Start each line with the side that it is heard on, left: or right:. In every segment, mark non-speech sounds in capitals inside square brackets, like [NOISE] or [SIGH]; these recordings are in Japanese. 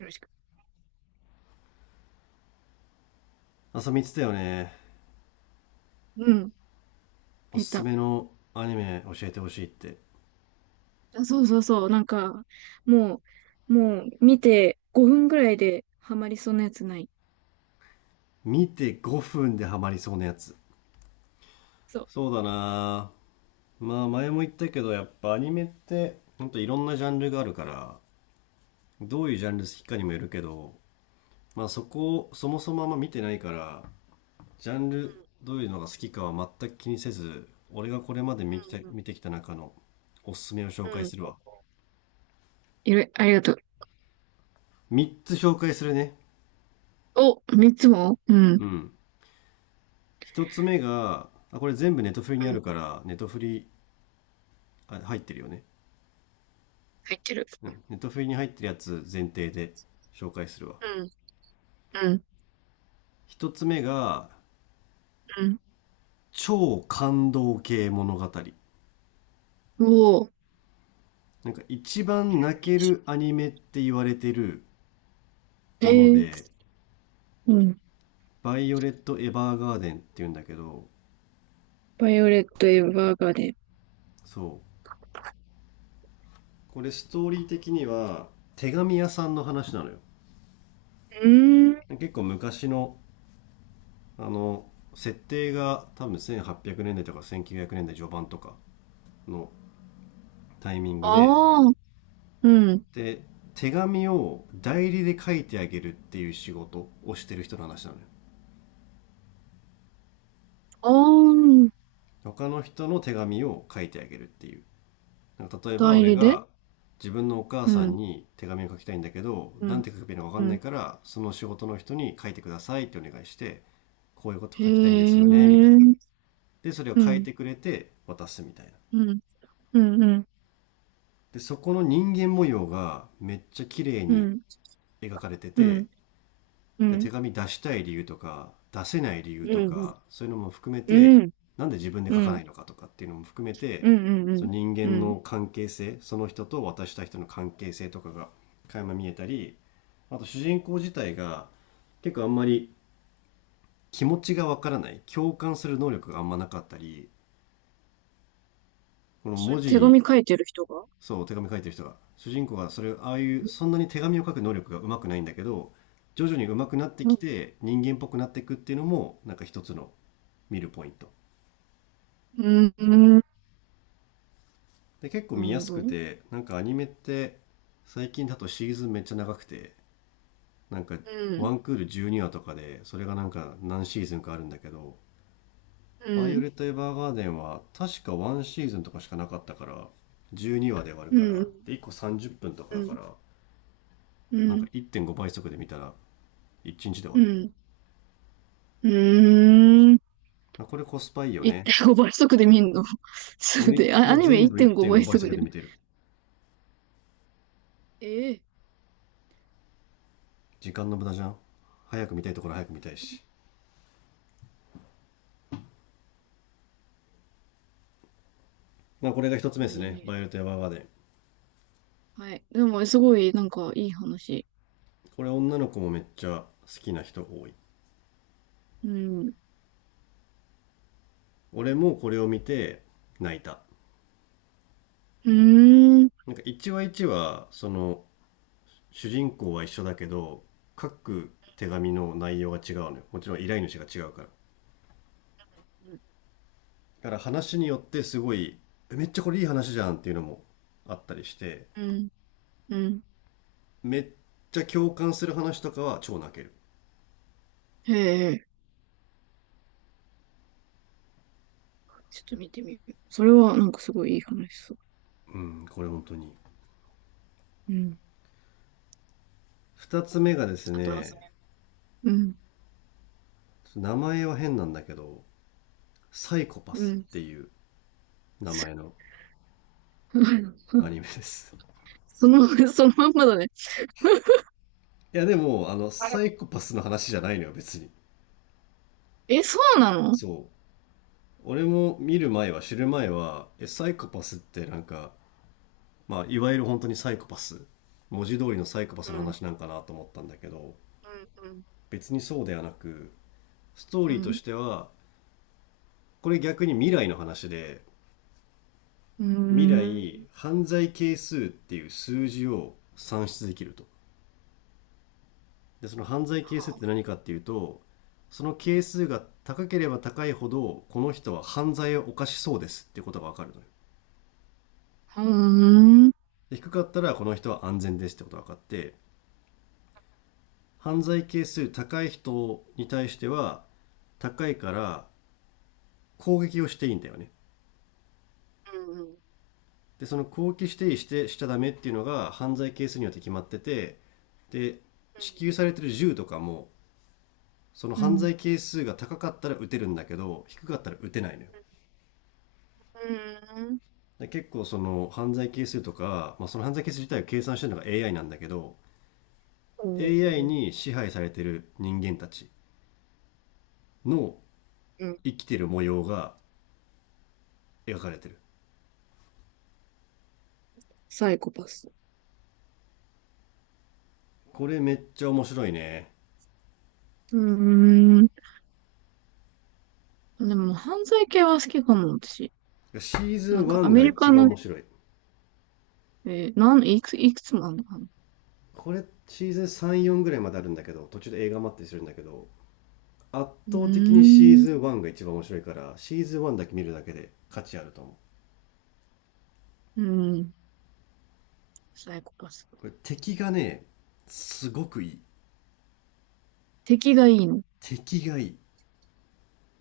right: よろしく。
left: 朝見つたよね。
right: うん、
left: おす
right: 見
left: す
right: た。
left: めのアニメ教えてほしいって。
right: あ、そうそうそう。なんか、もう、もう見て5分ぐらいでハマりそうなやつない。
left: 見て5分でハマりそうなやつ。
right: そう。
left: そうだなぁ、まあ前も言ったけどやっぱアニメってほんといろんなジャンルがあるから、どういうジャンル好きかにもよるけど、まあそこをそもそもあんま見てないから、ジャンルどういうのが好きかは全く気にせず、俺がこれまで見て
right: うん、
left: 見てきた中のおすすめを紹
right: うん、う
left: 介
right: ん。う
left: す
right: ん、
left: るわ。
right: いろいありがとう。
left: 3つ紹介するね。
right: お、3つも。うん、うん。
left: うん、一つ目がこれ全部ネトフリにあるから、ネトフリ、あ入ってるよね、
right: 入ってる。
left: うん、ネットフリに入ってるやつ前提で紹介するわ。
right: うん、うん、
left: 一つ目が
right: うん。
left: 超感動系物語、
right: おー。
left: なんか一番泣けるアニメって言われてる
right: え
left: もの
right: ー、
left: で
right: うん。
left: 「バイオレット・エヴァーガーデン」っていうんだけど、
right: バイオレット・エヴァーガーデン。
left: そう、これストーリー的には手紙屋さんの話なのよ。
right: うーん。
left: 結構昔のあの設定が、多分1800年代とか1900年代序盤とかのタイミングで、
right: ああ、うん。
left: で手紙を代理で書いてあげるっていう仕事をしてる人の話なのよ。
right: ああ、
left: 他の人の手紙を書いてあげるっていう、なんか例えば
right: 代
left: 俺
right: 理で。
left: が自分のお母
right: う
left: さん
right: ん、
left: に手紙を書きたいんだけど、
right: う
left: なん
right: ん、
left: て書けばいいのか分か
right: う
left: んない
right: ん。
left: から、その仕事の人に書いてくださいってお願いして、こういうこと
right: へ
left: 書きたいんです
right: え、う
left: よねみたいな、
right: ん、
left: でそれを
right: う
left: 書い
right: ん、
left: てくれて渡すみたいな。
right: うん、うん、
left: でそこの人間模様がめっちゃ綺麗
right: う
left: に
right: ん。
left: 描かれて
right: う
left: て、
right: ん、う
left: で手
right: ん、
left: 紙出したい理由とか出せない理由と
right: うん、
left: か、そういうのも含め
right: う
left: て、
right: ん、うん。
left: なんで自分で
right: う
left: 書かな
right: ん、
left: いのかとかっていうのも含め
right: う
left: て、
right: ん、う
left: そ
right: ん、
left: の人
right: う
left: 間
right: ん。
left: の関係性、その人と渡した人の関係性とかが垣間見えたり、あと主人公自体が結構あんまり気持ちがわからない、共感する能力があんまなかったり、この
right: それ
left: 文
right: 手
left: 字、
right: 紙書いてる人が？
left: そう手紙書いてる人が、主人公がそれああいう
right: う
left: そんなに手紙を書く能力がうまくないんだけど、徐々にうまくなってき
right: ん、
left: て人間っぽくなっていくっていうのもなんか一つの見るポイント。
right: うん、うん、なる
left: で結構見や
right: ほ
left: す
right: ど。
left: く
right: うん、
left: て、なんかアニメって最近だとシーズンめっちゃ長くて、なんかワンクール12話とかで、それがなんか何シーズンかあるんだけど
right: う
left: 「バイオ
right: ん、
left: レット・エヴァーガーデン」は確か1シーズンとかしかなかったから、12話で終わる
right: う
left: から、
right: ん、
left: で1個30分とか
right: う
left: だか
right: ん、
left: ら、
right: う
left: なんか
right: ん、
left: 1.5倍速で見たら1日で終わ
right: う
left: る。
right: ん、うん。
left: あ、これコスパいいよね。
right: 1.5倍速で見んの？ [LAUGHS] そう
left: 俺、
right: で、あ、アニメ
left: 全部
right: 1.5
left: 1.5
right: 倍
left: 倍
right: 速
left: 速
right: で見
left: で
right: る。
left: 見てる。
right: ええ、
left: 時間の無駄じゃん。早く見たいところ早く見たいし。まあこれが一つ目で
right: ア
left: す
right: ニ
left: ね。バ
right: メ。
left: イオレット・エヴァーガーデン。
right: はい。でも、すごい、なんか、いい話。
left: これ女の子もめっちゃ好きな人多い。
right: うん。う
left: 俺もこれを見て泣いた。
right: ーん。
left: なんか1話1話、その主人公は一緒だけど、各手紙の内容が違うのよ。もちろん依頼主が違うから。だから話によってすごい、えめっちゃこれいい話じゃんっていうのもあったりして、
right: うん。うん。
left: めっちゃ共感する話とかは超泣ける。
right: へえ。ちょっと見てみる。それはなんかすごいいい話そう。
left: うん、これ本当に。
right: うん。
left: 二つ目がです
right: あとは、
left: ね、
right: うん、
left: 名前は変なんだけど、サイコパ
right: う
left: ス
right: ん。
left: っていう名前のア
right: [LAUGHS]
left: ニメです。
right: その、そのまんまだね。
left: いやでも、サイ
right: [LAUGHS]
left: コパスの話じゃないのよ、別に。
right: え、そうなの？
left: そう。俺も見る前は、知る前は、え、サイコパスってなんか、まあ、いわゆる本当にサイコパス、文字通りのサイコパス
right: う
left: の
right: ん、
left: 話なんかなと思ったんだけど、
right: うん、
left: 別にそうではなく、ストー
right: う
left: リーとし
right: ん、
left: ては、これ逆に未来の話で、
right: うん。う
left: 未来
right: ーん。
left: 犯罪係数っていう数字を算出できると。でその犯罪係数っ
right: は
left: て何かっていうと、その係数が高ければ高いほどこの人は犯罪を犯しそうですっていうことが分かるのよ。
right: あ、うーん。うん、
left: で低かったらこの人は安全ですってことが分かって、犯罪係数高い人に対しては、高いから攻撃をしていいんだよね。でその攻撃していい、してしちゃダメっていうのが犯罪係数によって決まってて、で支給されてる銃とかも、その
right: うん、う
left: 犯
right: ん。
left: 罪係数が高かったら打てるんだけど、低かったら打てないのよ。
right: うん、
left: で結構その犯罪係数とか、まあ、その犯罪係数自体を計算してるのが AI なんだけど、
right: う
left: AI
right: ん、
left: に支配されてる人間たちの
right: うん、
left: 生きてる模様が描かれてる。
right: サイコパス。
left: これめっちゃ面白いね。
right: うーん。でも、犯罪系は好きかも、私。
left: シーズ
right: な
left: ン
right: んか、ア
left: 1
right: メ
left: が
right: リ
left: 一
right: カ
left: 番
right: の、
left: 面白い。
right: えー、なん、いくつ、いくつもあるのかな？
left: これシーズン34ぐらいまであるんだけど、途中で映画待ったりするんだけど、圧
right: う
left: 倒的にシー
right: ーん。
left: ズン1が一番面白いから、シーズン1だけ見るだけで価値あると思う。
right: うん。サイコパス。
left: これ敵がね、すごくいい。
right: 敵がいいの？
left: 敵がいい。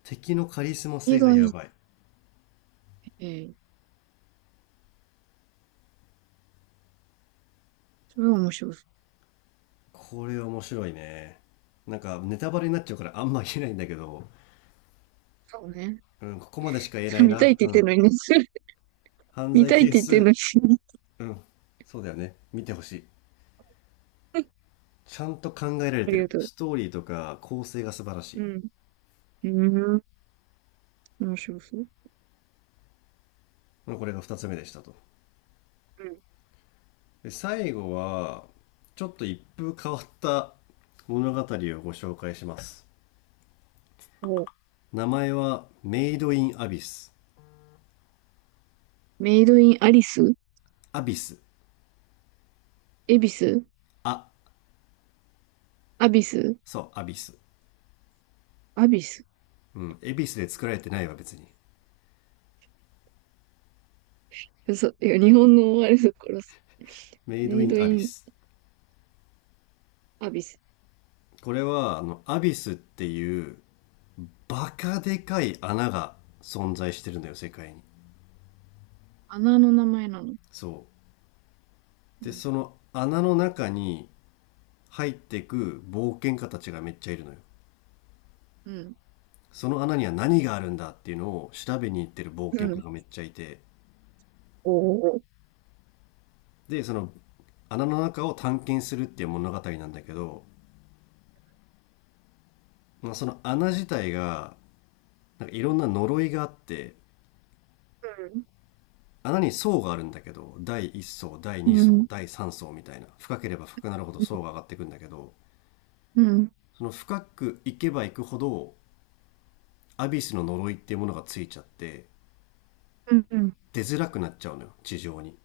left: 敵のカリスマ
right: 敵
left: 性が
right: がい
left: や
right: い。
left: ばい。
right: えー、それは面白そう。
left: これ面白いね。なんかネタバレになっちゃうからあんま言えないんだけど、
right: そうね。
left: うん、ここまでしか言えな
right: [LAUGHS]
left: い
right: 見たいっ
left: な。
right: て言
left: う
right: ってん
left: ん。
right: のにね。[LAUGHS]
left: 犯
right: 見
left: 罪
right: たいっ
left: 係
right: て言ってんの
left: 数、
right: に。
left: うん。そうだよね。見てほしい。
right: [LAUGHS]
left: ちゃんと考えられ
right: あ
left: て
right: りが
left: る。
right: とう。
left: ストーリーとか構成が素晴らし
right: う
left: い。
right: ん。うーん。面白そう。
left: まあ、これが二つ目でしたと。
right: うん。
left: で、最後は、ちょっと一風変わった物語をご紹介します。
right: お、
left: 名前はメイドインアビス。
right: メイドインアリス。
left: アビス、
right: エビス。
left: あ、
right: アビス。
left: そう、アビス。
right: アビス。
left: うん。エビスで作られてないわ、別に。
right: 嘘。いや、日本のあれだからさ。
left: メイド
right: メイ
left: イ
right: ド
left: ンア
right: イ
left: ビ
right: ン
left: ス。
right: アビス。
left: これは、アビスっていう、バカでかい穴が存在してるんだよ、世界に。
right: 穴の名前なの？
left: そう。
right: う
left: で、
right: ん。
left: その穴の中に入ってく冒険家たちがめっちゃいるのよ。
right: うん。
left: その穴には何があるんだっていうのを調べに行ってる冒
right: う
left: 険家
right: ん。
left: がめっちゃいて。
right: おお。
left: で、その穴の中を探検するっていう物語なんだけど、まあ、その穴自体がなんかいろんな呪いがあって、穴に層があるんだけど、第1層第
right: う
left: 2
right: ん。う
left: 層
right: ん。
left: 第3層みたいな、深ければ深くなるほど
right: うん。
left: 層が上がっていくんだけど、
right: うん。
left: その深く行けば行くほどアビスの呪いっていうものがついちゃって、
right: うん。うん、
left: 出づらくなっちゃうのよ地上に。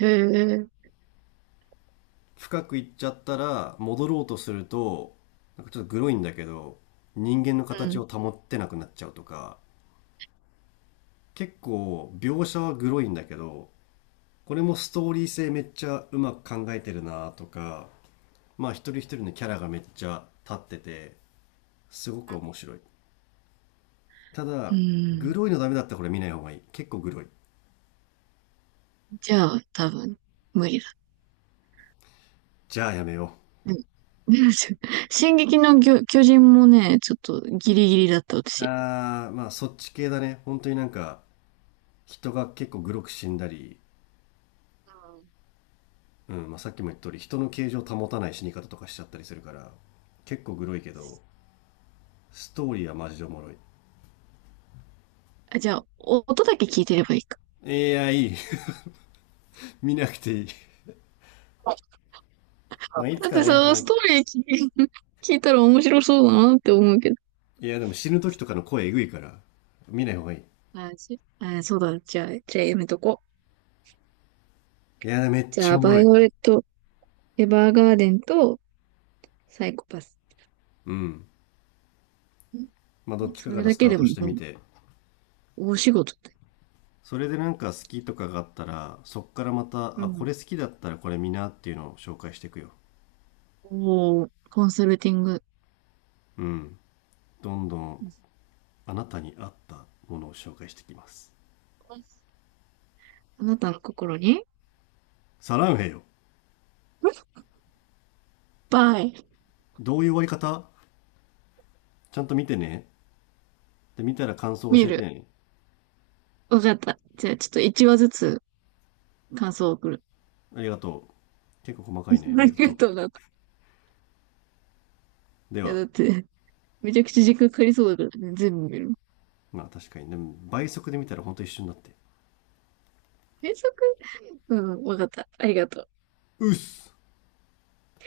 right: へえ。
left: 深く行っちゃったら戻ろうとすると、なんかちょっとグロいんだけど、人間の
right: う
left: 形を
right: ん。
left: 保ってなくなっちゃうとか、結構描写はグロいんだけど、これもストーリー性めっちゃうまく考えてるなとか、まあ一人一人のキャラがめっちゃ立ってて、すごく面白い。た
right: う
left: だ、グ
right: ん。
left: ロいのダメだったらこれ見ない方がいい。結構グロい。
right: じゃあ、多分、無理だ。
left: じゃあやめよ
right: うん。[LAUGHS] でも、進撃の巨人もね、ちょっとギリギリだった、
left: う。
right: 私。
left: あー、まあそっち系だね。本当になんか、人が結構グロく死んだり、
right: うん、
left: うん、まあさっきも言った通り、人の形状を保たない死に方とかしちゃったりするから、結構グロいけど、ストーリーはマジでおもろい。
right: あ、じゃあ、お音だけ聞いてればいいか。
left: いや、いい [LAUGHS]。見なくていい [LAUGHS]。まあいつ
right: だっ
left: か
right: て
left: ね、
right: さ、
left: なん
right: ス
left: か
right: トーリー聞い、聞いたら面白そうだなって思うけど。
left: いやでも死ぬ時とかの声えぐいから、見ない方がいい。い
right: あ、し、あ、そうだ。じゃあ、やめとこう。
left: や、めっ
right: じ
left: ち
right: ゃ
left: ゃ
right: あ、
left: おも
right: バ
left: ろ
right: イ
left: い。
right: オレット、エヴァーガーデンとサイコパス。
left: うん。まあどっ
right: ん、
left: ちか
right: そ
left: か
right: れ
left: ら
right: だ
left: スタ
right: け
left: ー
right: でも
left: トして
right: も
left: み
right: う、
left: て、
right: 大仕事だ。
left: それでなんか好きとかがあったら、そっからまた、
right: う
left: あ、こ
right: ん。
left: れ好きだったらこれ見なっていうのを紹介していくよ。
right: おー、コンサルティング。
left: うん。どんど
right: う
left: ん
right: ん、
left: あなたに合ったものを紹介していきます。
right: あなたの心に
left: サランヘよ。
right: ぱい。
left: どういう終わり方。ちゃんと見てね。で、見たら感想を
right: 見
left: 教えて
right: る。
left: ね。
right: わかった。じゃあ、ちょっと1話ずつ感想を送る。
left: ありがとう。結構細かいね。
right: [LAUGHS]
left: あ
right: あ
left: り
right: り
left: がと
right: が
left: う。
right: とうな。い
left: で
right: や、
left: は、
right: だって、めちゃくちゃ時間かかりそうだからね、全部見る。
left: まあ確かに、ね、倍速で見たらほんと一緒になって。
right: 原則、うん、わかった。ありがとう。
left: うっす